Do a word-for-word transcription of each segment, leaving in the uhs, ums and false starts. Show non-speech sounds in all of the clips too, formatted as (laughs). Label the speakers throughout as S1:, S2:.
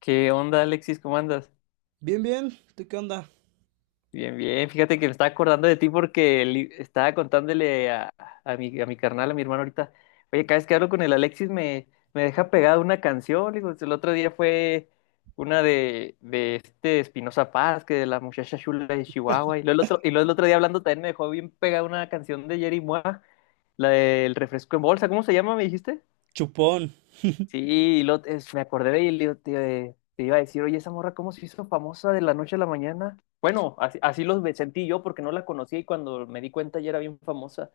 S1: ¿Qué onda, Alexis? ¿Cómo andas?
S2: Bien, bien. ¿Tú qué onda?
S1: Bien, bien. Fíjate que me estaba acordando de ti porque li- estaba contándole a, a mi, a mi carnal, a mi hermano ahorita. Oye, cada vez que hablo con el Alexis me, me deja pegada una canción. Le digo, el otro día fue una de, de este Espinoza Paz, que de la muchacha chula de Chihuahua. Y luego el otro, y luego el otro día hablando también me dejó bien pegada una canción de Jerry Mua, la del refresco en bolsa. ¿Cómo se llama, me dijiste?
S2: Chupón.
S1: Sí, y lo, es- me acordé de él, y te, te iba a decir, oye, esa morra, ¿cómo se hizo famosa de la noche a la mañana? Bueno, así, así los ve- sentí yo porque no la conocía y cuando me di cuenta ya era bien famosa.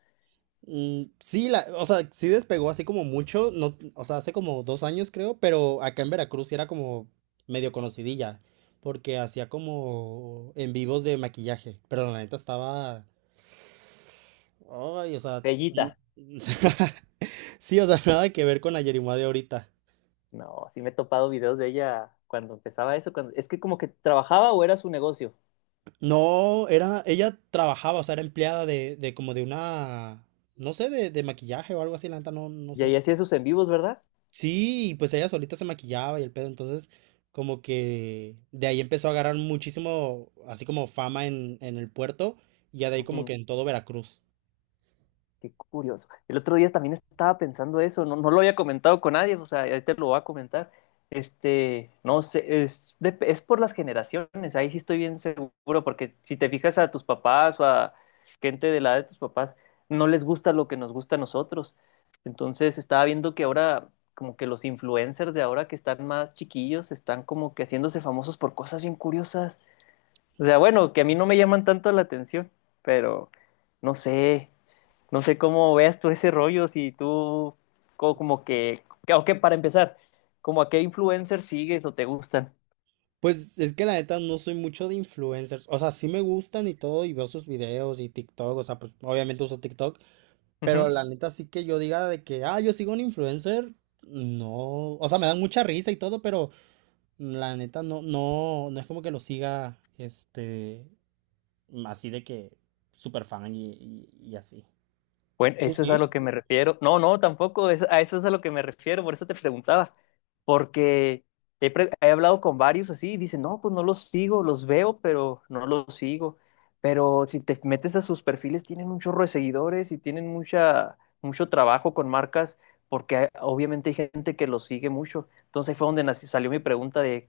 S2: Mm, sí, la, o sea, sí despegó así como mucho, no, o sea, hace como dos años creo, pero acá en Veracruz sí era como medio conocidilla, porque hacía como en vivos de maquillaje, pero la neta estaba. Ay, o sea, no-
S1: Bellita.
S2: (laughs) Sí, o sea, nada que ver con la Yerimua de ahorita.
S1: No, sí me he topado videos de ella cuando empezaba eso. Cuando, es que como que trabajaba o era su negocio.
S2: No, era, ella trabajaba, o sea, era empleada de, de como de una, no sé, de, de maquillaje o algo así, la neta, no, no
S1: Y ahí
S2: sé.
S1: hacía sus en vivos, ¿verdad?
S2: Sí, y pues ella solita se maquillaba y el pedo, entonces como que de ahí empezó a agarrar muchísimo, así como fama en, en el puerto y ya de ahí como
S1: Ujú.
S2: que en todo Veracruz.
S1: Qué curioso. El otro día también estaba pensando eso, no, no lo había comentado con nadie, o sea, ahí te lo voy a comentar. Este, no sé, es, de- es por las generaciones, ahí sí estoy bien seguro, porque si te fijas a tus papás o a gente de la edad de tus papás, no les gusta lo que nos gusta a nosotros. Entonces estaba viendo que ahora, como que los influencers de ahora que están más chiquillos, están como que haciéndose famosos por cosas bien curiosas. O sea, bueno, que a mí no me llaman tanto la atención, pero no sé. No sé cómo veas tú ese rollo, si tú co- como que, que- o que para empezar, como a qué influencers sigues o te gustan.
S2: Pues es que la neta no soy mucho de influencers, o sea, sí me gustan y todo y veo sus videos y TikTok, o sea, pues obviamente uso TikTok, pero la neta sí que yo diga de que, ah, yo sigo a un influencer, no, o sea, me dan mucha risa y todo, pero la neta no, no, no es como que lo siga, este, así de que súper fan y, y- y así.
S1: Bueno,
S2: Yo
S1: eso es a
S2: sí.
S1: lo que me refiero. No, no, tampoco, es- a eso es a lo que me refiero, por eso te preguntaba, porque he, pre- he hablado con varios así y dicen, no, pues no los sigo, los veo, pero no los sigo. Pero si te metes a sus perfiles, tienen un chorro de seguidores y tienen mucha, mucho trabajo con marcas, porque hay- obviamente hay gente que los sigue mucho. Entonces ahí fue donde nació- salió mi pregunta de,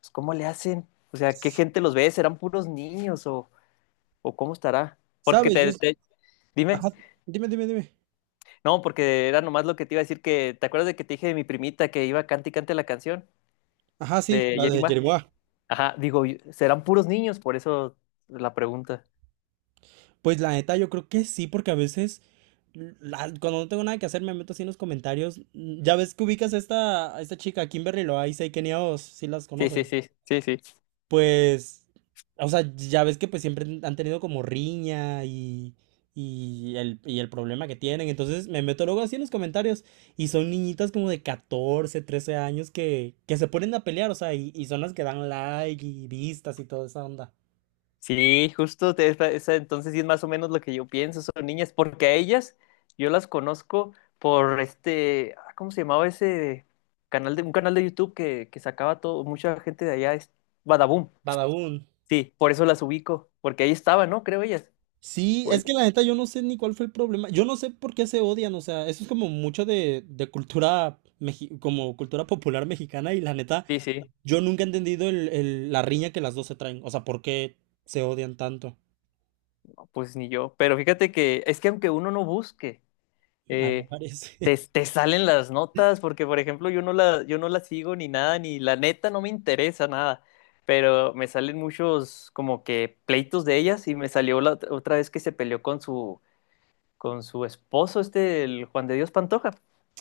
S1: pues, ¿cómo le hacen? O sea, ¿qué gente los ve? ¿Serán puros niños o, o cómo estará? Porque
S2: ¿Sabes? Yo,
S1: te,
S2: sí.
S1: te- dime.
S2: ajá, Dime, dime, dime.
S1: No, porque era nomás lo que te iba a decir que, ¿te acuerdas de que te dije de mi primita que iba cante y cante la canción
S2: Ajá, sí,
S1: de
S2: la de
S1: Yerima?
S2: Jerimoa.
S1: Ajá, digo, serán puros niños, por eso la pregunta.
S2: Pues la neta, yo creo que sí, porque a veces, la- cuando no tengo nada que hacer, me meto así en los comentarios. Mm, Ya ves que ubicas a esta, a esta chica, Kimberly Loaiza y Kenia Os, si las
S1: Sí,
S2: conoces.
S1: sí, sí, sí, sí.
S2: Pues, o sea, ya ves que pues siempre han tenido como riña y, y el, y el problema que tienen. Entonces me meto luego así en los comentarios y son niñitas como de catorce, trece años que, que se ponen a pelear, o sea, y, y son las que dan like y vistas y toda esa onda.
S1: Sí, justo, te- esa- esa- entonces sí es más o menos lo que yo pienso, son niñas, porque a ellas yo las conozco por este, ah, ¿cómo se llamaba ese canal de, un canal de YouTube que, que sacaba todo, mucha gente de allá, es Badaboom.
S2: Badaún.
S1: Sí, por eso las ubico, porque ahí estaba, ¿no? Creo ellas.
S2: Sí,
S1: O
S2: es que
S1: él.
S2: la neta yo no sé ni cuál fue el problema. Yo no sé por qué se odian, o sea, eso es como mucho de, de cultura, meji- como cultura popular mexicana y la neta.
S1: Sí, sí.
S2: Yo nunca he entendido el- el- la riña que las dos se traen. O sea, ¿por qué se odian tanto?
S1: Pues ni yo, pero fíjate que es que aunque uno no busque,
S2: Ahí
S1: eh,
S2: aparece.
S1: te,
S2: (laughs)
S1: te salen las notas, porque por ejemplo yo no la, yo no la sigo ni nada, ni la neta no me interesa nada, pero me salen muchos como que pleitos de ellas y me salió la ot- otra vez que se peleó con su, con su esposo, este, el Juan de Dios Pantoja.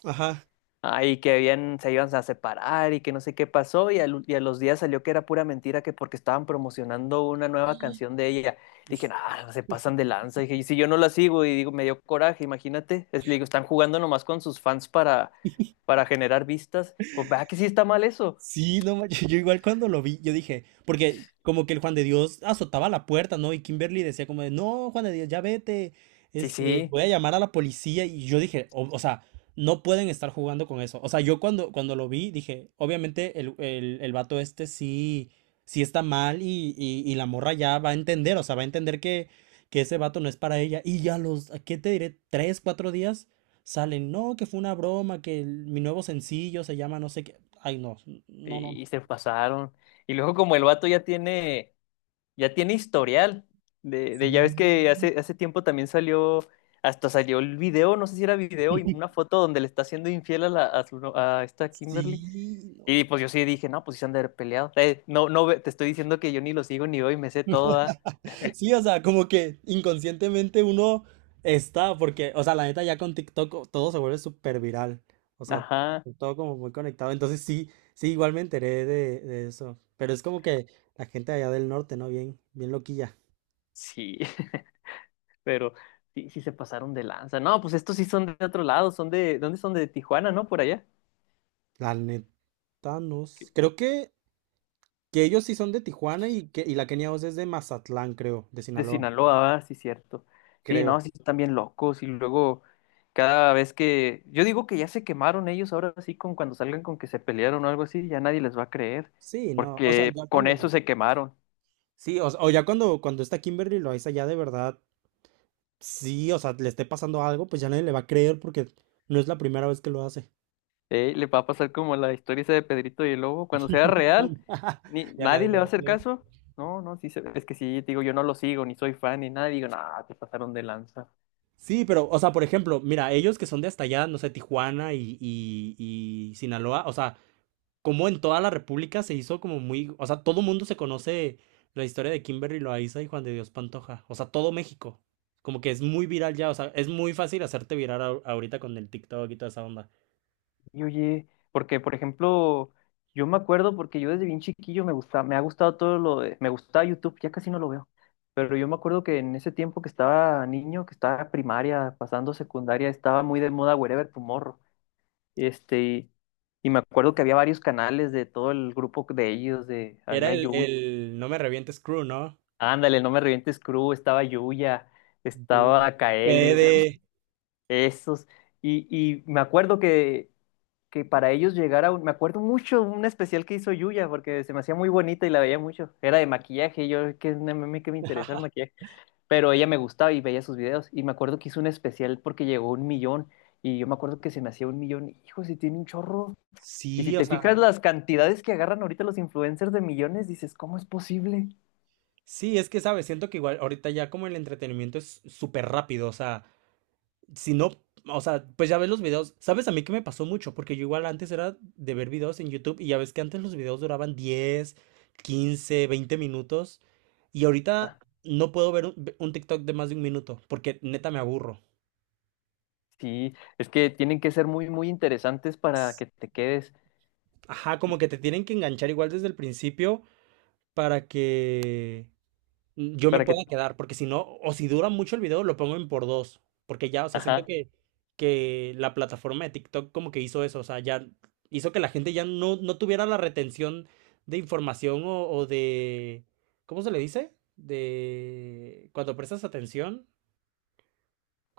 S2: Ajá.
S1: Ay, que habían, se iban a separar y que no sé qué pasó y, al- y a los días salió que era pura mentira, que porque estaban promocionando una nueva canción de ella. Dije, ah, se pasan de lanza. Dije, y si yo no la sigo y digo, me dio coraje, imagínate. Es- le digo, están jugando nomás con sus fans para,
S2: (laughs)
S1: para generar vistas. Pues vea que sí está mal eso.
S2: Sí, no manches, yo igual cuando lo vi, yo dije, porque como que el Juan de Dios azotaba la puerta, ¿no? Y Kimberly decía como de, no, Juan de Dios, ya vete,
S1: Sí,
S2: este,
S1: sí,
S2: voy a llamar a la policía. Y yo dije, o, o sea, no pueden estar jugando con eso. O sea, yo cuando, cuando lo vi, dije, obviamente el, el, el vato este sí, sí está mal y, y, y la morra ya va a entender, o sea, va a entender que, que ese vato no es para ella. Y ya los, ¿a ¿qué te diré? Tres, cuatro días salen, no, que fue una broma, que el- mi nuevo sencillo se llama no sé qué. Ay, no, no,
S1: y, y
S2: no.
S1: se pasaron. Y luego como el vato ya tiene... ya tiene historial. De, de- ya ves que
S2: Sí,
S1: hace, hace tiempo también salió, hasta salió el video, no sé si era video, y una
S2: (laughs)
S1: foto donde le está haciendo infiel a, la, a, su no- a esta Kimberly.
S2: sí.
S1: Y
S2: No.
S1: pues yo sí dije, no, pues sí se han de haber peleado. Eh, no, no, ve- te estoy diciendo que yo ni lo sigo ni veo y me sé toda.
S2: Sí, o sea, como que inconscientemente uno está, porque, o sea, la neta ya con TikTok o- todo se vuelve súper viral. O sea,
S1: Ajá,
S2: todo como muy conectado. Entonces sí, sí, igual me enteré de, de eso. Pero es como que la gente allá del norte, ¿no? Bien, bien loquilla.
S1: sí, (laughs) pero sí, sí se pasaron de lanza. No, pues estos sí son de otro lado, son de, ¿dónde son? De Tijuana, ¿no? Por allá.
S2: La neta, no. s- Creo que, que ellos sí son de Tijuana y que y la Kenia Oz es de Mazatlán, creo, de
S1: De
S2: Sinaloa.
S1: Sinaloa, ah, sí, cierto. Sí, no,
S2: Creo.
S1: sí, están bien locos. Y luego, cada vez que. Yo digo que ya se quemaron ellos ahora sí, con cuando salgan con que se pelearon o algo así, ya nadie les va a creer.
S2: Sí, no. O sea,
S1: Porque
S2: ya
S1: con
S2: cuando.
S1: eso se quemaron.
S2: Sí, o, s- o ya cuando, cuando está Kimberly Loaiza ya de verdad, sí, o sea, le esté pasando algo, pues ya nadie le va a creer porque no es la primera vez que lo hace.
S1: Eh, le va a pasar como la historia esa de Pedrito y el Lobo. Cuando sea
S2: (laughs)
S1: real, ni,
S2: Ya nadie
S1: nadie le
S2: le
S1: va a
S2: va a
S1: hacer
S2: creer.
S1: caso. No, no, sí, se- es que sí, digo, yo no lo sigo, ni soy fan, ni nada. Digo, nada, te pasaron de lanza.
S2: Sí, pero, o sea, por ejemplo, mira, ellos que son de hasta allá, no sé, Tijuana y, y, y Sinaloa, o sea, como en toda la República se hizo como muy, o sea, todo mundo se conoce la historia de Kimberly Loaiza y Juan de Dios Pantoja, o sea, todo México, como que es muy viral ya, o sea, es muy fácil hacerte viral ahor- ahorita con el TikTok y toda esa onda.
S1: Y oye, porque por ejemplo, yo me acuerdo porque yo desde bien chiquillo me gusta, me ha gustado todo lo de, me gustaba YouTube, ya casi no lo veo, pero yo me acuerdo que en ese tiempo que estaba niño, que estaba en primaria, pasando secundaria, estaba muy de moda Wherever Tomorrow, este, y, y me acuerdo que había varios canales de todo el grupo de ellos, de,
S2: Era
S1: había
S2: el,
S1: Yuya,
S2: el No me revientes crew, ¿no?
S1: ándale, no me revientes crew, estaba Yuya,
S2: You
S1: estaba Kaeli, o sea,
S2: Fede.
S1: esos, y, y me acuerdo que que para ellos llegara un, me acuerdo mucho un especial que hizo Yuya porque se me hacía muy bonita y la veía mucho. Era de maquillaje, y yo que no me que me interesa el maquillaje, pero ella me gustaba y veía sus videos y me acuerdo que hizo un especial porque llegó a un millón, y yo me acuerdo que se me hacía un millón, hijo, si tiene un chorro. Y si
S2: Sí, o
S1: te
S2: sea,
S1: fijas las cantidades que agarran ahorita los influencers de millones, dices, ¿cómo es posible?
S2: sí, es que sabes, siento que igual ahorita ya como el entretenimiento es súper rápido, o sea, si no, o sea, pues ya ves los videos, sabes a mí que me pasó mucho, porque yo igual antes era de ver videos en YouTube y ya ves que antes los videos duraban diez, quince, veinte minutos y
S1: Ah,
S2: ahorita no puedo ver un, un, TikTok de más de un minuto, porque neta me aburro.
S1: sí, es que tienen que ser muy muy interesantes para que te quedes,
S2: Ajá, como que te tienen que enganchar igual desde el principio para que mm, yo me
S1: para que,
S2: pueda quedar, porque si no, o si dura mucho el video, lo pongo en por dos, porque ya, o sea, siento
S1: ajá.
S2: que, que, la plataforma de TikTok como que hizo eso, o sea, ya hizo que la gente ya no, no tuviera la retención de información o, o de, ¿cómo se le dice? De cuando prestas atención,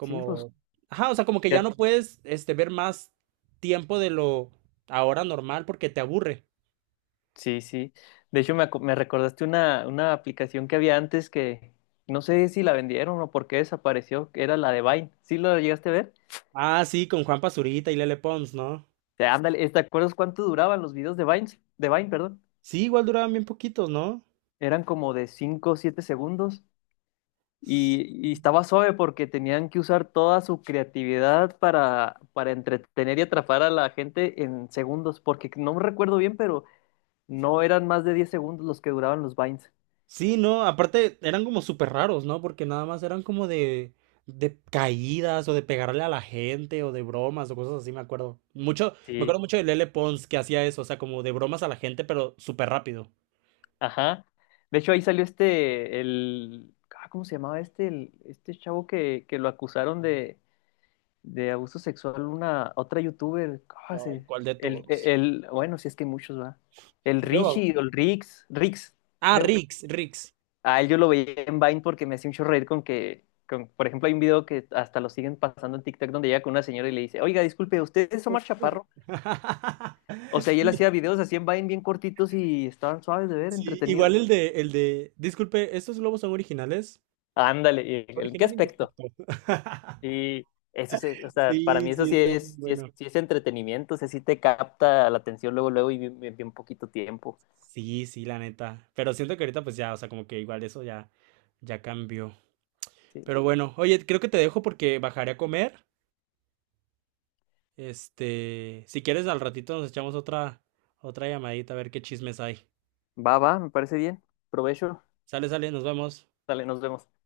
S1: Sí, pues
S2: ajá, o sea, como que ya
S1: ya-
S2: no puedes, este, ver más tiempo de lo ahora normal porque te aburre.
S1: Sí, sí. De hecho, me, acu- me recordaste una, una aplicación que había antes que no sé si la vendieron o por qué desapareció, que era la de Vine. ¿Sí lo llegaste a ver?
S2: Ah, sí, con Juan Pazurita y Lele Pons, ¿no?
S1: O ándale, ¿te acuerdas cuánto duraban los videos de Vine? De Vine, perdón.
S2: Sí, igual duraban bien poquitos, ¿no?
S1: Eran como de cinco o siete segundos y, y estaba suave porque tenían que usar toda su creatividad para, para entretener y atrapar a la gente en segundos, porque no me recuerdo bien, pero no eran más de diez segundos los que duraban los Vines.
S2: Sí, no, aparte eran como súper raros, ¿no? Porque nada más eran como de, de caídas o de pegarle a la gente o de bromas o cosas así, me acuerdo. Mucho, me
S1: Sí,
S2: acuerdo mucho de Lele Pons que hacía eso, o sea, como de bromas a la gente, pero súper rápido.
S1: ajá. De hecho, ahí salió este, el, ah, ¿cómo se llamaba este? El- este chavo que, que lo acusaron de, de abuso sexual, una, otra youtuber, ¿cómo
S2: Ay,
S1: se?
S2: ¿cuál de
S1: El,
S2: todos?
S1: el, bueno, si es que hay muchos, va. El
S2: Mario Bau-
S1: Richie, o el Rix, Rix,
S2: Ah,
S1: creo.
S2: Rix, Rix.
S1: A él yo lo veía en Vine porque me hacía un chorro reír con que, con, por ejemplo, hay un video que hasta lo siguen pasando en TikTok donde llega con una señora y le dice, oiga, disculpe, ¿usted es Omar Chaparro?
S2: (laughs)
S1: O sea, y él
S2: Sí,
S1: hacía videos así en Vine bien cortitos y estaban suaves de ver,
S2: sí, igual
S1: entretenidos.
S2: el de, el de, disculpe, ¿estos globos son originales?
S1: Ándale, ¿y en qué
S2: Original y
S1: aspecto?
S2: defecto. (laughs)
S1: Sí, eso sí, es- o sea, para mí
S2: Sí,
S1: eso
S2: sí,
S1: sí
S2: está bien
S1: es, sí
S2: bueno.
S1: es, sí es entretenimiento, o sea, sí te capta la atención luego, luego y bien, bien- bien poquito tiempo.
S2: Sí, sí, la neta. Pero siento que ahorita pues ya, o sea, como que igual eso ya, ya cambió.
S1: Sí.
S2: Pero bueno, oye, creo que te dejo porque bajaré a comer. Este, si quieres al ratito nos echamos otra, otra llamadita a ver qué chismes hay.
S1: Va, va, me parece bien. Provecho.
S2: Sale, sale, nos vemos.
S1: Dale, nos vemos.